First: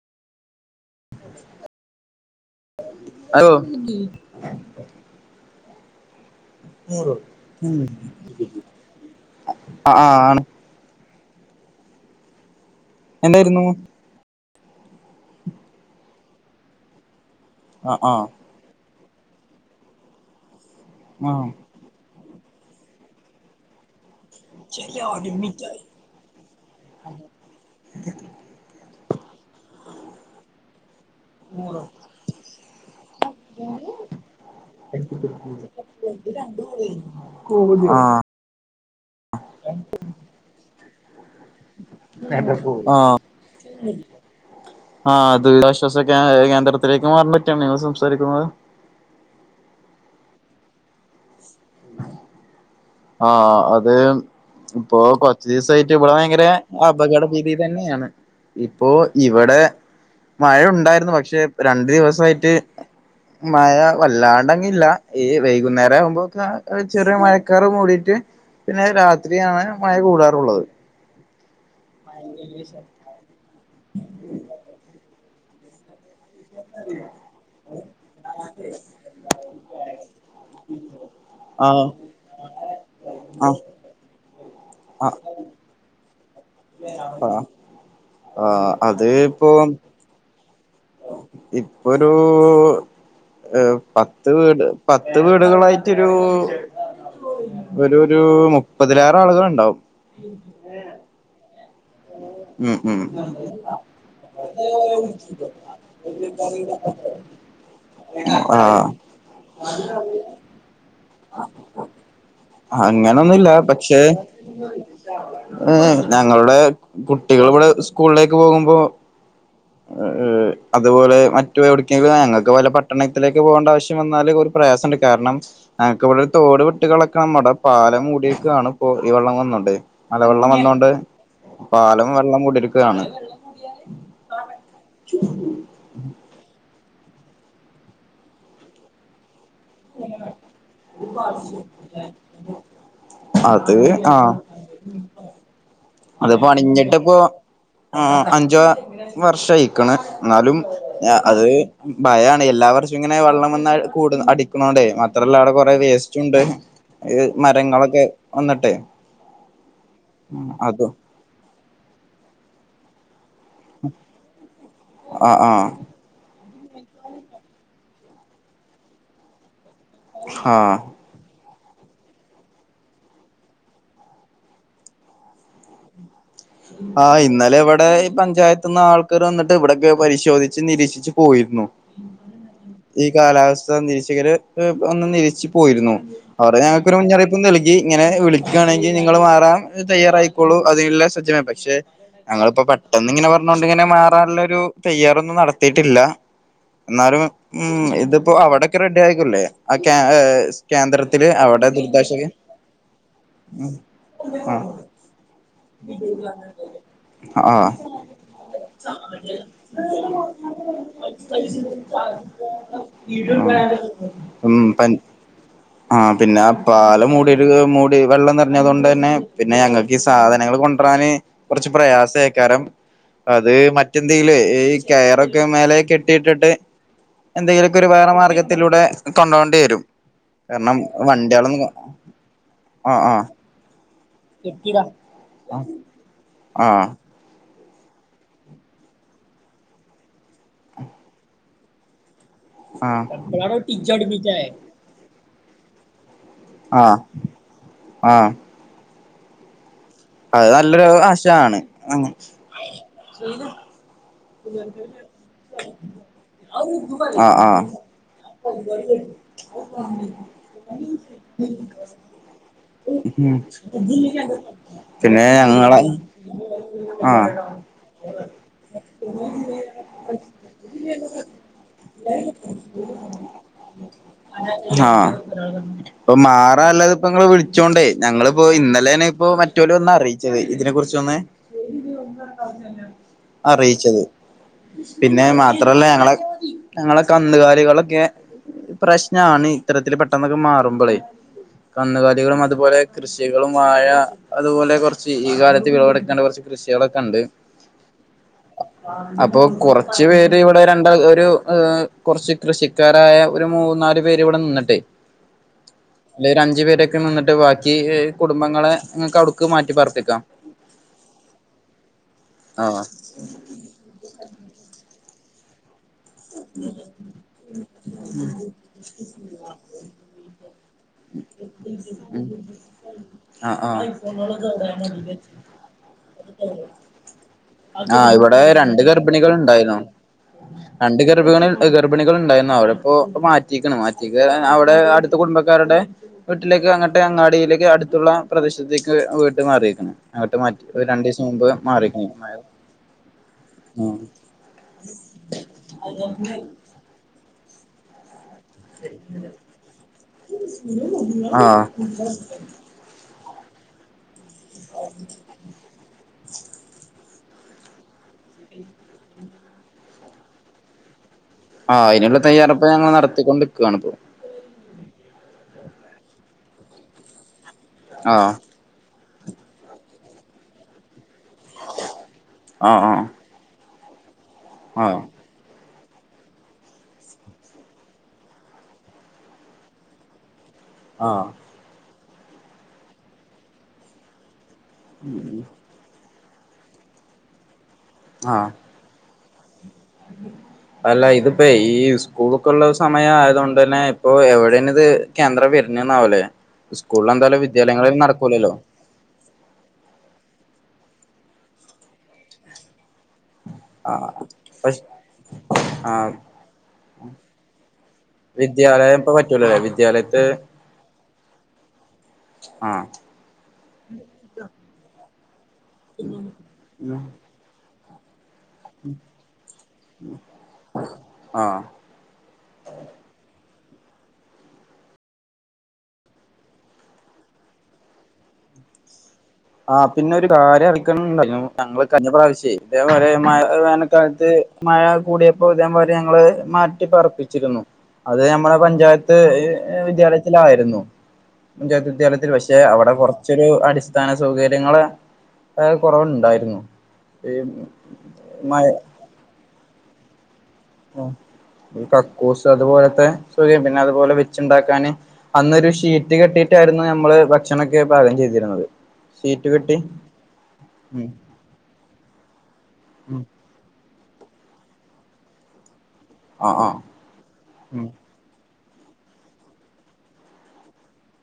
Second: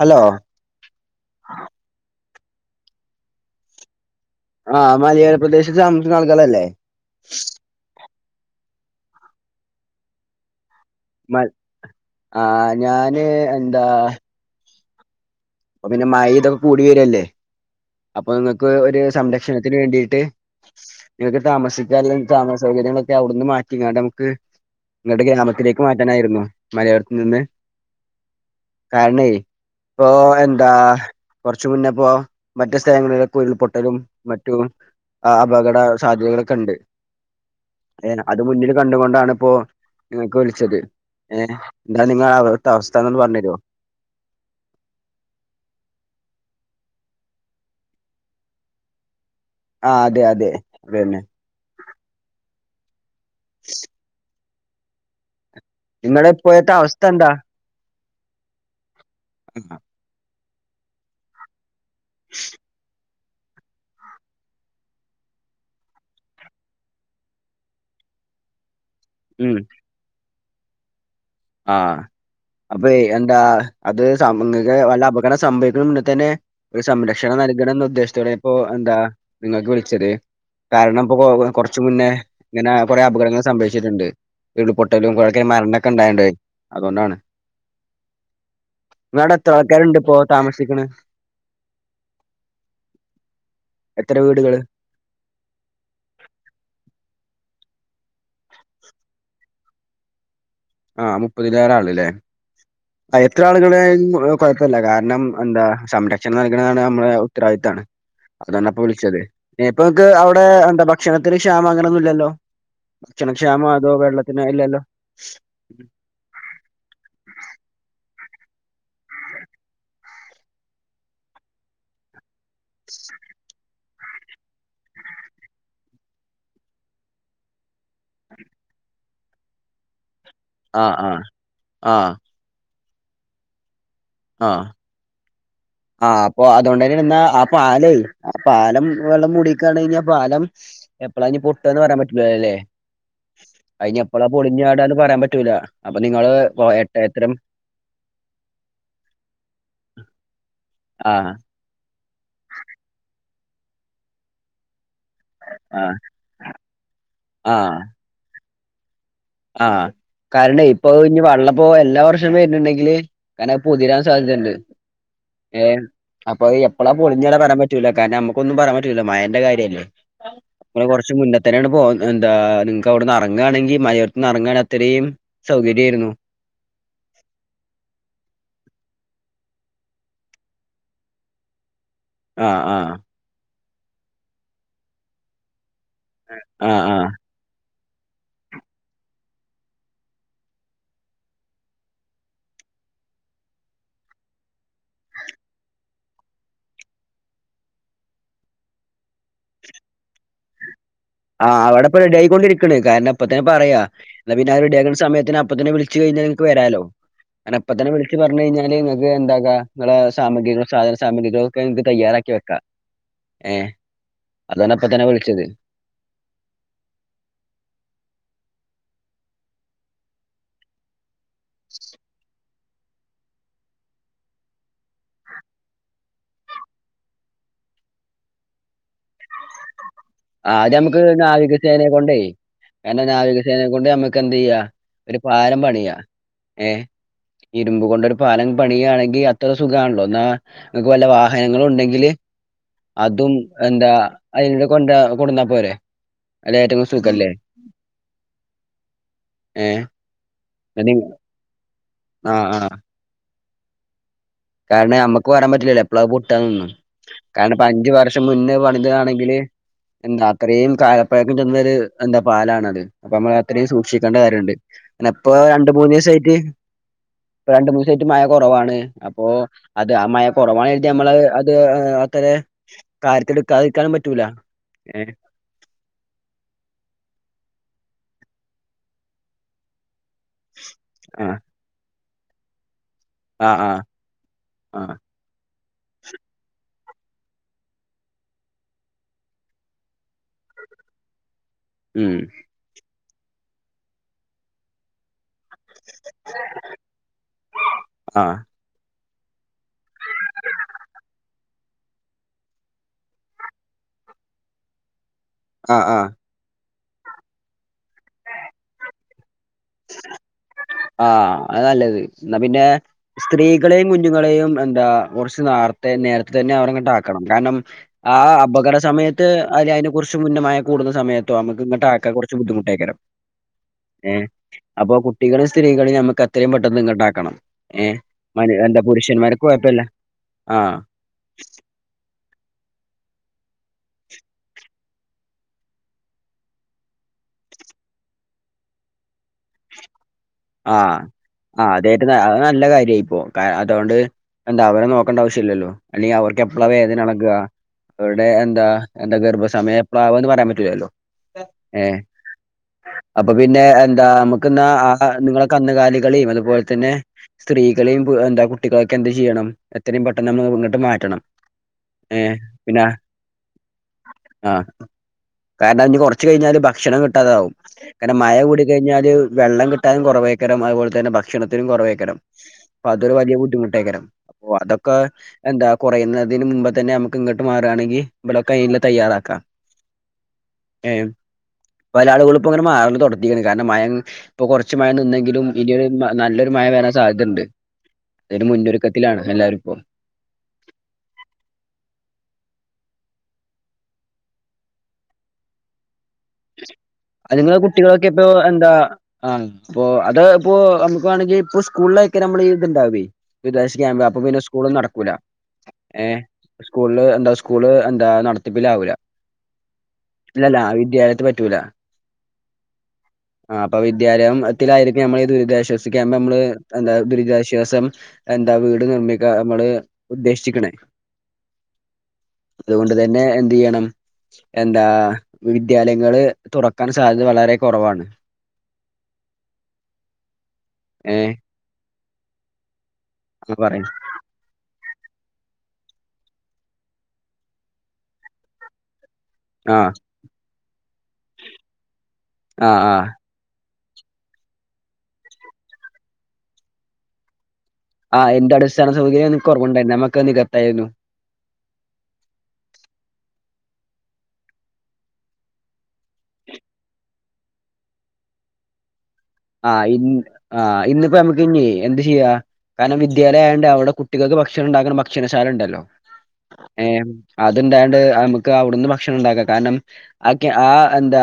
Hello ഓ ആ മലയോര പ്രദേശത്ത് താമസിക്കുന്ന ആൾക്കാരല്ലെ അ ആണ് മട് ആ ഞാന് എന്തായിരുന്നു എന്താ അപ്പൊ പിന്നെ മഴിം തൊക്കെ കൂടി വരുല്ലേ ആ ആ അപ്പൊ ങ്ങക്ക് ഒരു സംരക്ഷണത്തിന് വേണ്ടീട്ട് ആ നിങ്ങക്ക് താമസിക്കാൻ അല്ലെയ് താമസ സൗകര്യങ്ങളൊക്കെ അവുട്ന്ന് മാറ്റിങ്ങാണ്ട് അമ്മക്ക് ങ്ങട്ട് ഗ്രാമത്തിലേക്ക് മാറ്റാനായിരുന്നു മലയോരത്ത് നിന്ന് കാരണെയ് ഓ എൻ ന്താ കൊർച്ച് മുന്നപ്പോ മറ്റു സ്ഥലങ്ങളിലൊക്കെ ഉരുൾപൊട്ടലും മറ്റും ആ ഏഹ് അത് മുന്നിൽ കണ്ടുകൊണ്ടാണ് പ്പൊ നിങ്ങക്ക് വിൾച്ചത് ഏ [unintelligible] ആ അവ്ട്ത്തവസ്ഥാന്നൊന്ന് പർഞ്ഞെരൊ ശ്വസ കേ ഏ കേന്ദ്രത്തിലേക്ക് മാർണ് പറ്റിയാണൊ നിങ്ങള് സംസാരിക്കുന്നത് ആ അതെ അതെ അതെന്നെ ആ അത് ഇപ്പൊ കൊ സീസായിട്ട് വടെ നിങ്ങളെ വയങ്കരെ ഇപ്പോഴത്തെ അവസ്ഥ എന്താ അപകടപീതി തന്നേണ് ഇപ്പോ ഇവടെ മഴ ഉണ്ടായിരുന്നു പക്ഷെ രണ്ടു ദിവസായ്റ്റ് മയ വല്ലാണ്ടങ്ങില്ല ഈ വൈകുന്നേരാവുമ്പൊക്ക ഒരു ചെറിയ മഴക്ക് ക്കാറ് മൂടീറ്റ് പിന്നെ ഉം രാത്രിയാണ് മഴ കൂടാറുള്ളത് ആ അപ്പെയ് എന്താ അത് സം ങ്ങക്ക് വല്ല അപകട സംഭവിക്ക്ണ മുന്ന തന്നെ ഒരു സംരക്ഷണം നൽകണം ന്ന ഉദ്ദേശത്തോടെ ഇപ്പോ എന്താ നിങ്ങക്ക് വിൾച്ചത് കാരണം [unintelligible] ആ കൊർച്ച് മുന്നേ ങ്ങനെ കൊറേ അപകടങ്ങള് ആ സംഭവിച്ചിട്ട്ണ്ട് ആ ഉരുൾപൊട്ടലും കുറെക്ക മരണൊക്കെ ഉണ്ടായിണ് ആ ആഹ് അത് [unintelligible] ത്ര ആൾക്കാരുണ്ട് ഇപ്പോ താമസിക്കണേ ഇപ്പൊരൂ ഏ എത്ര പത്ത് വീടുകള് വീട് പത്ത് വീടുകളായിട്ടൊരു ഒരു ഒരു മുപ്പതിലേറെ ആളുകുണ്ടാവും ആ മുപ്പതിലേറെ ആളല്ലേ ഉം ഉം എത്ര ആളുകൾ കൊഴപ്പില്ല കാരണം എന്താ സംരക്ഷണം നൽകുന്നതാണ് നമ്മുടെ ഉത്തരവാദിത്ത്തമാണ് അതന്ന പ്പൊ ആഹ് വിളിച്ചത് ഇപ്പ നിക്ക് അവിടെ എന്താ ഭക്ഷണത്തിന് ക്ഷാമം അങ്ങനെൊന്നും ഇല്ലല്ലോ അങ്ങനെൊന്നുല്ല ഭക്ഷണക്ഷാമോ അതോ പക്ഷെ വെള്ളത്തിന് ഇല്ലല്ലോ ഏ ഞങ്ങളുടെ കുട്ടികൾ ഇവിടെ സ്കൂളിലേക്ക് പോകുമ്പോൾ അതുപോലെ മറ്റ് എവിടേക്കെങ്കിലും ഞങ്ങൾക്ക് ഇതുപോലെ പട്ടണത്തിലേക്ക് പോകേണ്ട ആവശ്യം വന്നാല് ഒരു പ്രയാസമുണ്ട് കാരണം ഞങ്ങൾക്ക് ഇവിടെ ഒരു തോട് വിട്ട് കളക്കണംമ്മടെ പാലം മൂടിയൊക്കാണ് ഇ ഈ വെള്ളം വന്നോണ്ട് മല വെള്ളം വന്നൊണ്ട് ആഹ് ആഹ് പാലം ആഹ് വെള്ളം കൂടിരുരിക്കുകയാണ് [unintelligible] ആ അപ്പൊ അതുകൊണ്ട തന്നെ ഇാ ആ പാലേ ആ പാലം വെള്ളം മൂടി കഴിഞ്ഞാ പാലം എപ്പളാനി പൊട്ടൂന്ന് പറയാൻ പറ്റില്ലല്ലേ അത് അതി എപ്പളാ പൊളിഞ്ഞാടന്ന് പറയാൻ പറ്റൂല അപ്പൊ നിങ്ങള് അത്പ്പോ അണിഞ്ഞിട്ടിപ്പോ എട്ടേത്തരം അഞ്ചോ വർഷ ആയിക്കണ് ന്നാലും ആഹ് അത് ഭയമാണ് എല്ലാവർഷ ഇങ്ങനെ വെള്ളം വന്ന് കൂടി അടിക്കണോണ്ടേ [unintelligible] അവിടെ കൊറെ ആഹ് വേസ്റ്റ് ഉണ്ട് മരങ്ങളൊക്കെ വന്നിട്ടെ ആ കാരണം ഇപ്പൊ അതും ഇനി വെള്ളപ്പോ എല്ലാ വർഷവും വരുന്നുണ്ടെങ്കില് കനെ പൊതിരാൻ സാധ്യതയുണ്ട് ആ ആ ആ ഏഹ് അപ്പൊ എപ്പളാ പൊളിഞ്ഞാലെ പറയാൻ പറ്റൂ കാരണം നമുക്കൊന്നും പറൻപറ്റില്ലോ മഴൻ്റെ കാര്യല്ലേ ആഹ് [unintelligible] കൊറച്ച മുന്നേ തന്നെയാണ് പോ എന്താ നിങ്ങക്ക് അവിടുന്ന് ഇറങ്ങാണെങ്കി മഴേണ് ഇറങ്ങാൻ അത്രയും സൗകര്യായിരുന്നു ആ ഇന്നലെ ഇവിടെ ഈ പഞ്ചായത്ത് നിന്ന് ആൾക്കർ വന്നിട്ട് ഇവിടെക്കെ പരിശോധിച്ച് നിരീക്ഷിച്ച് പോയിരുന്നു ആഹ് ആഹ് ഈ കാലാവസ്ഥ നിരീശകര് ഒന്ന് നിരിശിച്ചു പോയിരുന്നു അവടെ ആഹ് ഞങ്ങൾക്കൊരു ആഹ് മുന്നറിയിപ്പും നൽകി ഇങ്ങനെ വിളിക്കുകയാണെങ്കിൽ നിങ്ങള് മാ [unintelligible] തയ്യറായിക്കോളൂ അതിനെല്ല സജ്ജ പക്ഷെ ഞങ്ങളിപ്പോ പെട്ടെന്ന് ഇങ്ങനെ പറഞ്ഞൊണ്ട്ങ്ങനെ മാറാനുള്ള ഒരു തയ്യാറൊന്നും നടത്തിട്ടില്ല എന്നാലും ഉ ഇതിപ്പോ അവിടൊക്കെ റെഡി ആയിക്കല്ലേ ആ [unintelligible] ആ അവിടെ അവിടെപ്പൊ ദുരിതാശ്വാസ റെഡിയിക്കൊണ്ടിരിക്കണ് കാരണം അപ്പ തന്ന പറയാ പിന്നെ അവര്ടയാക്കുന്ന സമയത്തിന അപ്പ തന്നെ വിളിച്ചു കഴിഞ്ഞ വരാലോ അ ആഹ് ഇപ്പ തന്നെ വിളിച്ച്പറഞ്ഞു കഴിഞ്ഞാൽനിങ്ങക്ക് എന്താകുള്ള സാമഗ്രികും സാധന സാമഗ്രികള ഒക്കെ നിക്ക് തയ്യാറാക്കാ റെഡിക്കിവെക്ക ഏ അതാണ് അപ്പ തന്നെ വിളിച്ചത് ആ പിന്നെ അപ്പാല മൂടി മൂടി വെള്ളം നിറഞ്ഞത് കൊണ്ട് തന്നെ പിന്നെ ഞങ്ങൾക്ക് ഈ സാധനങ്ങൾ കൊ [unintelligible] കുറച്ച് പ്രയാസ ആക്കാരം അത് മറ്റെന്തേല ഈ കയറൊക്കെ മേല കെട്ടിയിട്ടിട്ട് എന്തെങ്കിലുമൊക്കെ ഒരു വേറെ മാർഗത്തിലൂടെ കൊണ്ടോണ്ടി വരും ആ കാരണം ഞമുക്ക് വണ്ടികളൊന്നും നാവികസേനയെ കൊണ്ടേ ആഹ് നാവികസേനയെ കൊണ്ട് നമ്മക്ക് എന്ത് ചെയ്യാ ഒരു പാരം ആഹ് പണിയാ ഏ ആഹ് ഇരുമ്പ് കൊണ്ട ഒരു പാലം പണിയയാണെങ്കിൽ അത്ര സുഖാണല്ലോ എന്നാൽക്ക് വല്ല വാഹനങ്ങള് ഉണ്ടെങ്കില് ആഹ് അതും എന്താ അതി കൊണ്ട കൊടന്നാ പോരെ അല്ല ഏറ്റും ആഹ് സുഖല്ലേ ആഹ് ഏ അത് നല്ലൊരു ആശാണ് അ ആഹ് ആഹ് കാരണം നമ്മുക്ക് പറാൻ പറ്റില്ലല്ലോ എപ്പളാ പൊട്ടാന്നൊന്നും ആഹ് ആഹ് കാരണം അഞ്ച് വർഷം മുന്നേ പണിതതാണ് [unintelligible] ന്ത അത്രയും കാലപ്പഴക്കം ചെന്ന ഒരു എന്താ പാലണത് അപ്പ നമ്മ അത്രയും സൂക് പിന്നെ ണ്ട്പ്പ രണ്ട ഞങ്ങളെ മൂന്ന ദിവസട്ട് ആഹ് ര മൂന്ന് ദിവസമായിട്ട് മഴ കുറവാണ് അപ്പ അത് ആ മഴ കുറവാണ എഴുതി നമ്മള് അത് അത്ര കാര്യത്തി എടുക്കാതിരിക്കാനും പറ്റൂല ആ ഏഹ് അപ്പ മാറാ അല്ലാതെ ഇപ്പ നി വിളിച്ചോണ്ടേ ഞങ്ങളിപ്പോ ഇന്നലെന്ന ഇപ്പോ മറ്റല ഒന്നാ അറിയിച്ചത് ഇതിനെ കുറിച്ചൊന്ന് ന ആ ആ പിന്നെ മാത്രല്ല ഞങ്ങളെ ഞങ്ങള കന്നുകാലികളൊക്കെ പ്രശ്നമാണ് ഇത്തരത്തില് പെട്ടെന്നൊക്കെ മാറുമ്പോളേ ഉം കന്നുകാലികളും അതുപോലെ കൃഷികളും വാഴ അതുപോലെ കുറച്ച് ഈ കാലത്ത് വിളവെടുക്കേണ്ട കുറച്ച് കൃഷികളൊക്കെ ഉണ്ട് ആഹ് അപ്പൊ കുറച് പേര് ഇവിടെ രണ്ട് ഒരു കുറച്ച് കൃഷിക്കാരായ ഒരു മൂ മൂന്നാല് പേര് ഇവിടെ നിന്നിട്ടെ ആഹ് ആഹ് അല്ലെ ഒരു അഞ്ചു പേരെ നിന്നിട്ട് ബാക്കി കുടുംബങ്ങളെങ്ങക്ക് അടുക്ക് മാറ്റി പാർപ്പിക്കാം ആഹ അ നല്ലത് എന്നാ പിന്നെ ആഹ് സ്ത്രീകളെയും കുഞ്ഞുങ്ങളെയും എന്താ അ കൊർച്ച് നാർ നേരത്തെ തന്നെ അവരെങ്ങട്ട് ആക്കണം കാരണം ആ അപകട സമയത്ത് അതി അതിനെ കുറിച്ചും പിന്നെ ന്ന സമയത്തോ നമുക്ക് ഇങ്ങട്ട് ആക്ക കുറച്ച് ബുദ്ധിമുട്ടേക്കരം ഐഫോണുകളടൻ സ്ത്രീകളെയും നമുക്ക് അത്രയും പെട്ടെന്ന് ഇ ഉണ്ടാക്കണം ഏ ആഹ് ഇവിടെ മ എന്താ രണ്ട് ഗർഭിണികൾ പുരുഷന്മാർക്ക് ഉണ്ടായിരുന്നു കുഴപ്പമില്ല ആഹ രണ്ട് ഗർഭിണി ഗർഭിണികൾ ഉണ്ടായിരുന്നു അവരപ്പോ ഇ മാറ്റി മാറ്റി അവിടെ അടുത്ത കുടുംബക്കാരുടെ വീട്ടിലേക്ക് അങ്ങട്ട് അങ്ങാടിയിലേക്ക് ത്തുള്ള പ്രദേശത്തേക്ക് വീട്ട് മാറിയിരിക്കുന്നു ആ ആ അതായിട്ട നല്ല കാര്യായിപ്പോ ക അതുകൊണ്ട് എന്താ അവരെ നോക്കേണ്ട ആവശ്യമ ഇല്ലല്ലോ അല്ലെങ്കിൽ അവർക്ക് എപ്പഴ വേദനളകുക ഇടെ എന്താ എന്താ ഗർഭ സമയം എപ്പള ആവാന്ന് പറയാൻ പറ്റൂില്ലല്ലോ ആഹ് ഏ അപ്പൊ പിന്നെ എന്താ നമുക്ക്ന്നാ ആ നിങ്ങളെ കന്നുകാലികളെയും അതുപോലെ തന്നെ സ്ത്രീകളെയും എന്താ കുട്ടികളൊക്കെ എന്ത് ചെയ്യണം ഇത്രയും പെട്ടെന്ന് ന ഇങ്ങിട്ട് മാറ്റണം ആഹ അതിനുള്ള ഏഹ് തയ്യാറെപ്പ പിന്നെ ഞങ്ങള് നടത്തിക്കൊണ്ടിക്കാണ് ഇപ്പോ ആഹ് കാരണം അതിന് കുറച്ച് കഴിഞ്ഞാല് ഭക്ഷണം കിട്ടാതാവും. കാരണം ആഹ് മഴ കൂടി കഴിഞ്ഞാല് വെള്ളം കിട്ട കട്ടാനും കുറവേക്കണം. അതുപോലെ തന്ന ഭഷണത്തിനും കുറവേക്കണം. ആഹ് അപ്പൊ ആഹ് അതൊരു ബുദ്ധിമുട്ടേക്കരം. അപ്പൊ അതൊക്കെ ആഹ് എന്താ കുറയുന്നതിന് മുമ്പ് തന്നെ നമുക്ക് ഇങ്ങോട്ട് മാറാണെങ്കി ഇലൊക്കെ അയിൽ തയ്യാറാക്കാം. ആഹ് വല ആളുകളി ഇപ്പോ ഇങ്ങനെ മാറടത്തിരിക്ക കാരണം മഴ ഇപ്പോ കുറച്ച് മഴ നിന്നെിലും ഇനിയൊരു മഴ നല്ലൊരു മഴ വരാൻ സാധ്യതയണ്ട്. അതിന് ആഹ് മുന്നൊരുക്കത്തിലാണ് എല്ലാരും ഇപ്പോം. അല്ല ഇതിപ്പോ ഈ സ്കൂൾ ഒക്കെ ഉള്ള സമയ ആയത കൊണ്ട് തന്നെ ഇപ്പൊ എവിടെേ ഇത് കേന്ദ്ര ല്ലേ സ്കൂ അത്ങ്ങളെ കുട്ടികളൊക്കെ ഇപ്പോ എന്താ ആ അപ്പൊ അത ഇപ്പോ നമുക്ക് വേണെങ്കി ഇപ്പൊ സ്കൂളിലൊക്കെ നമ്മൾ ഇത്ണ്ടാവ വിദേശ ക്യാമ്പ് ആഹ് അപ്പൊ പിന്നെ സ്കൂളും പഷ് നടക്കൂല ഏ ആഹ് സ്കൂള എന്താ സ്കൂള് എന്താ നടത്തിപ്പിലാവൂല വിദ്യാലയം ഇപ്പ പറ്റൂലല്ലേ വിദ്യാലയത്ത് ഇല്ലല്ല വിദ്യാലയത്ത് പറ്റൂല. ആ ആഹ് ആ അപ്പൊ വിദ്യാലയത്തിലായിരിക്കും നമ്മള് ദുരിതാശ്വാസിക്ക്പ നമ്മള് എന്താ ദുരിതാശ്വാസം എന്താ വീട് നിർമ്മിക്ക നമ്മള് ഉദ്ദേശിച്ക്ക്ണ്. ആഹ് അതുകൊണ്ട് തന്നെ എ ചെയ്യണം എന്താ വിദ്യാലയങ്ങള് തുറക്കാൻ സാധ്യത വളരെ കുറവാണ്. ആഹ് പിന്നെ ഒരു കാര്യം കളിക്കണണ്ട ഏഹ് ഞങ്ങള് കന്നി പ്ര്രാവശ്യ അതേപോലെ മഴ എന്ന് പറയും വേനൽക്കാലത്ത് മഴ കൂടിയപ്പോ ഇതേപൊലെ ഞങ്ങളെ മാറ്റിപ്പാർപ്പിച്ചിരുന്നു അത് നമ്മുടെ പഞ്ചായത്ത് ത്ത് ആഹ് വിദ്യാലയത്തിലായിരുന്നു പഞ്ചായത്ത് വിദ്യാലയത്തിൽ പക്ഷെ ആഹ് അവിടെ ആഹ് കുറച്ചൊരു അടിസ് സ്ഥാന സൗകര്യങ്ങള് കുറവുണ്ടായിരുന്നു ആ എന്ത് മഴ അടിസ്ഥാന സൗകര്യം കുറവുണ്ടായി നമക്ക് നിക കക്കൂസ് അതുപോലത്തെ പിന്നെ അതുപോലെ വെച്ചുണ്ടാക്കാന് അന്നൊരു ഷീറ്റ് കെട്ടിട്ടായിരുന്നു നമ്മള് ഭക്ഷണൊക്കെ പാകം ചെയ്തി ഇരുന്നത് ആ ഇന്ന് ആ ഉം ഇന്നിപ്പോ നമുക്ക് ഇനി എന്ത് ചെയ്യ കാരണം ഉം വിദ്യാലയം ആയോണ്ട് അവിടെ കുട്ട് കുട്ടികൾക്ക് ഭക്ഷണം ഉണ്ടാക്കുന്ന ഭക്ഷണശാല ഉണ്ടല്ലോ ആഹ് ആഹ് ഏ ഉം അതുണ്ടായോണ്ട് നമ ക്കവിടുന്ന് ഭക്ഷണം ഉണ്ടാക്കാം കാരണം ആ ക്യാ ആ എന്താ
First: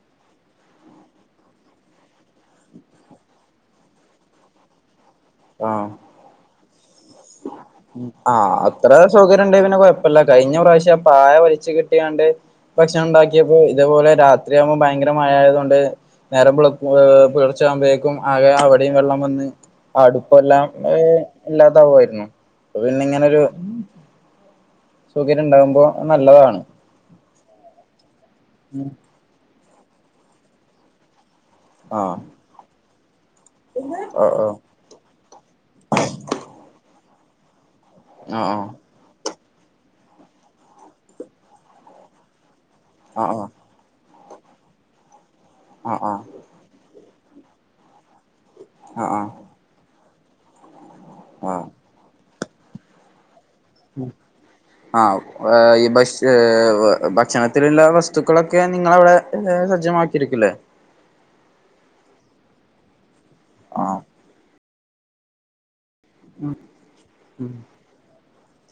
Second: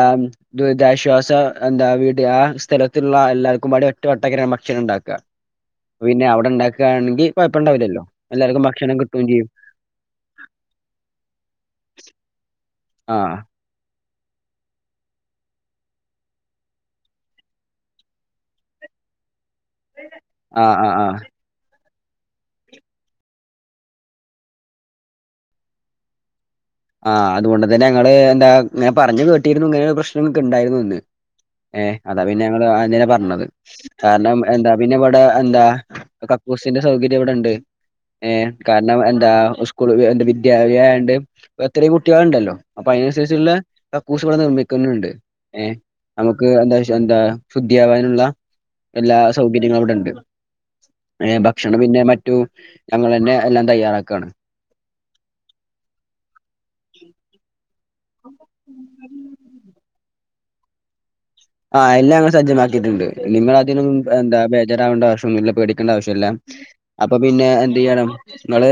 ദുരിതാശ്വാസ എന്താ വീടി ആ സ്ഥല ത്തുള്ള എല്ലാവർക്കുംപാടെ ഒറ്റ വട്ടക്കര ഭക്ഷണം ഉണ്ടാക്കുക പിന്നെ അവിടെ ഉണ്ടാക്കുകാണെങ്കി ആ അത്ര ചെയ്യും സൗകര്യമുണ്ടെ പിന്നെ കൊഴപ്പില്ല കഴിഞ്ഞ പ്രാവശ്യം പായ വലിച്ചു കെട്ടിയോണ്ട് ഭക്ഷണം ആഹ് ഉണ്ടാക്കിയപ്പോ ഇതേപോലെ രാത്രിയാകുമ്പോൾ ഭയങ്കര മഴയായതു കൊണ്ട് നേരംവെളുക്കുമ്പോ പുലർച്ചയാകുമ്പോഴേക്കും ആകെ അവിടെയും വെള്ളം വന്ന് അടുപ്പെല്ലാം ആഹ് ആഹ് ആഹ് ഉം ഇല്ലാതാവുവായിരുന്നു. പിന്നെ ഇങ്ങനൊരു സൗകര്യം ഉണ്ടാവുമ്പോ അത് നല്ലതാണ് ആ അതുകൊണ്ട് തന്നെ ഞങ്ങള് എന്താ പറഞ്ഞു കേട്ടിരുന്നു ഇങ്ങനെ പ്രശ്നങ്ങക്കെ ഉണ്ടായിരുന്നു എന്ന് ഏ ആഹ് അതാ പിന്നെ ഞങ്ങൾ അന്നരെ പറഞ്ഞത് ഓ കാരണം ഓ എന്താ പിന്നെ ഇവിടെ എന്താ കക്കൂസിന്റെ സൗകര്യം ഇവിടുണ്ട് ഏ ആഹ് കാരണം എന്താ സ്കൂൾ എൻറ് വിദ്യാലയമാണ്ട് എത്രയും കുട്ടികളുണ്ടല്ലോ അപ്പൊ ആഹ് അതിനനുസരിച്ചുള്ള ക ക്കൂസുകൾ നിർമ്മിക്കുന്നുണ്ട് ഏ ആഹ് ആഹ് നമുക്ക് എന്താ എന്താ ശുദ്ധിയാ വാനുള്ള ആഹ് എല്ലാ ആഹ് സൗകര്യങ്ങളും അവിടെ ഉണ്ട് ആഹ് ഭക്ഷണം പിന്നെ മറ്റും ഞങ്ങൾ തന്നെ എല്ലാം തയ്യാറാക്കാണ് ആ എ ഈ ഭക്ഷ ഭക്ഷണത്തിലുള്ള വസ്തുക്കളൊക്കെ നിങ്ങളവിടെ സജ്ജമാക്കിയിരിക്കില്ലേ? ആ എല്ലാം അങ്ങ് സജ്ജമാക്കിയിട്ടുണ്ട് നിങ്ങൾ അതിനൊന്നും ആഹ് എന്താ ബേജരാവേണ്ടാവശ്യമൊന്നുമില്ല പേടിക്ക ണ്ട ആവശ്യല്ല ഉം അപ്പൊ പിന്നെ ഉം എന്ത് ചെയ്യണം നിങ്ങള്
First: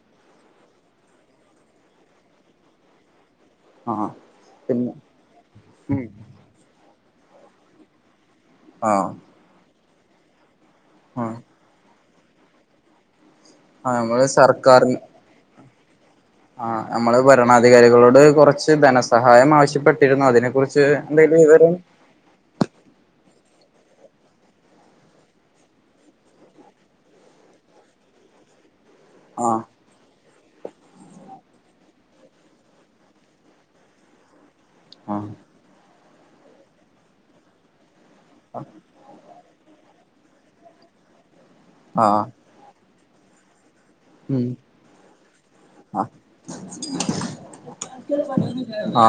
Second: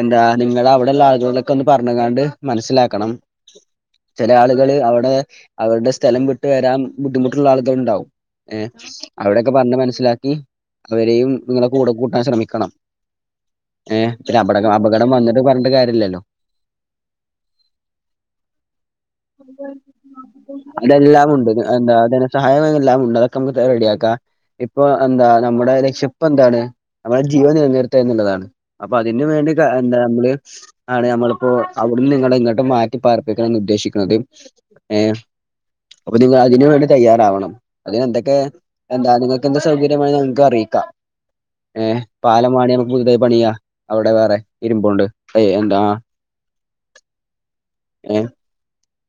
എന്താ നിങ്ങള് അവിടെ ഉള്ള ആളുകളൊക്കെ ഒന്ന് പറഞ്ഞങ്ങാണ്ട് മനസ്സിലാക്കണം ആഹ് ചില ആളുകള് പിന്നെ അവിടെ അവരുടെ ഉം സ്ഥലം വിട്ടു വരാൻ ബുദ്ധിമുട്ടുള്ള ആളുകൾ ഉണ്ടാവും എ ആഹ് അവിടൊക്കെ പറഞ്ഞ് മനസ്സിലാക്കി അവരെയും ആഹ് നിങ്ങളെ കൂടെ കൂട്ടാൻ ശ്രമിക്കണം ആഹ് ഏ നമ്മള് ഒരു അപട അപകടം വന്നിട്ട് പറഞ്ഞിട്ട് കാര്യമില്ലല്ലോ ആ നമ്മള് ഭരണാധികാരികളോട് കുറച്ച് ധനസഹായം ആവശ്യപ്പെട്ടിരുന്നു അതിനെ കുറിച്ച് എന്തെ ലും വിവരം അ ധനസഹായംമെല്ലാം ഉണ്ട്. അതൊക്ക നമുക്ക് റെഡിയാക്കാം. ഇപ്പൊ എന്താ നമ്മുടെ രക്ഷപ്പ് എന്താണ് നമ്മുടെ ജീവൻ നിലനിർത്തുക എന്നുള്ളതാണ്. അപ്പൊ അതിന് ആഹ് വേണ്ടിട്ട് എന്താ നമ്മള് ആണ് നമ്മളിപ്പോ അവിടുന്ന് നിങ്ങള ഇങ്ങോട്ട് മാറ്റി പാർപ്പിക്കണന്ന് ഉദ്ദേശിക്കുന്നതും ഏ ആഹ് അപ്പൊ നിങ്ങള് അതിന് വേണ്ടി തയ്യാറാവണം അതിനെന്തൊക്കെ എന്താ നിങ്ങ എന്ത് സൗകര്യവേണേൽ നിങ്ങക്ക് അറിയിക്കാം. ഏ ആഹ് പാലം വേണേൽ നമുക്ക് പുതുതായി പണിയാം. അവിടെ വേറെ ഉം ഇരുമ്പൊണ്ട് അ ഏ എന്താ ഏഹ് ആ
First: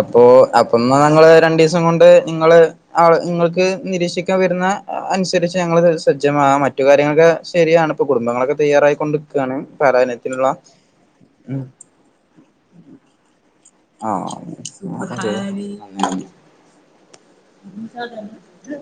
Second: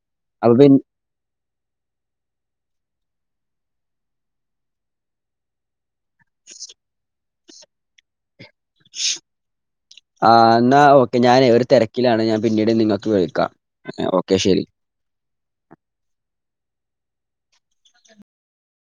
അപ്പോ അപ്പൊ പിൻ അപ്പൊന്ന് ഞങ്ങള് രണ്ടു ദിവസം കൊണ്ട് നിങ്ങള് ആ നിങ്ങൾക്ക് നിരീക്ഷിക്കാൻ വരുന്ന അനുസരിച്ച് ഞങ്ങൾ സജ്ജമാ മറ്റു കാര്യങ്ങളൊക്കെ ശരിയാണ് ഇപ്പ കുടുംബങ്ങളൊക്കെ തയ്യാറായി കൊണ്ടിക്കുകയാണ് പലായനത്തിനുള്ള ആഹ് എന്നാ ഓക്കെ ഞാനേ ഒരു തിരക്കിലാണ് ഞാൻ പിന്നീട് നിങ്ങൾക്ക് വിളിക്കാം ആ ഓക്കെ ശരി [inaudible]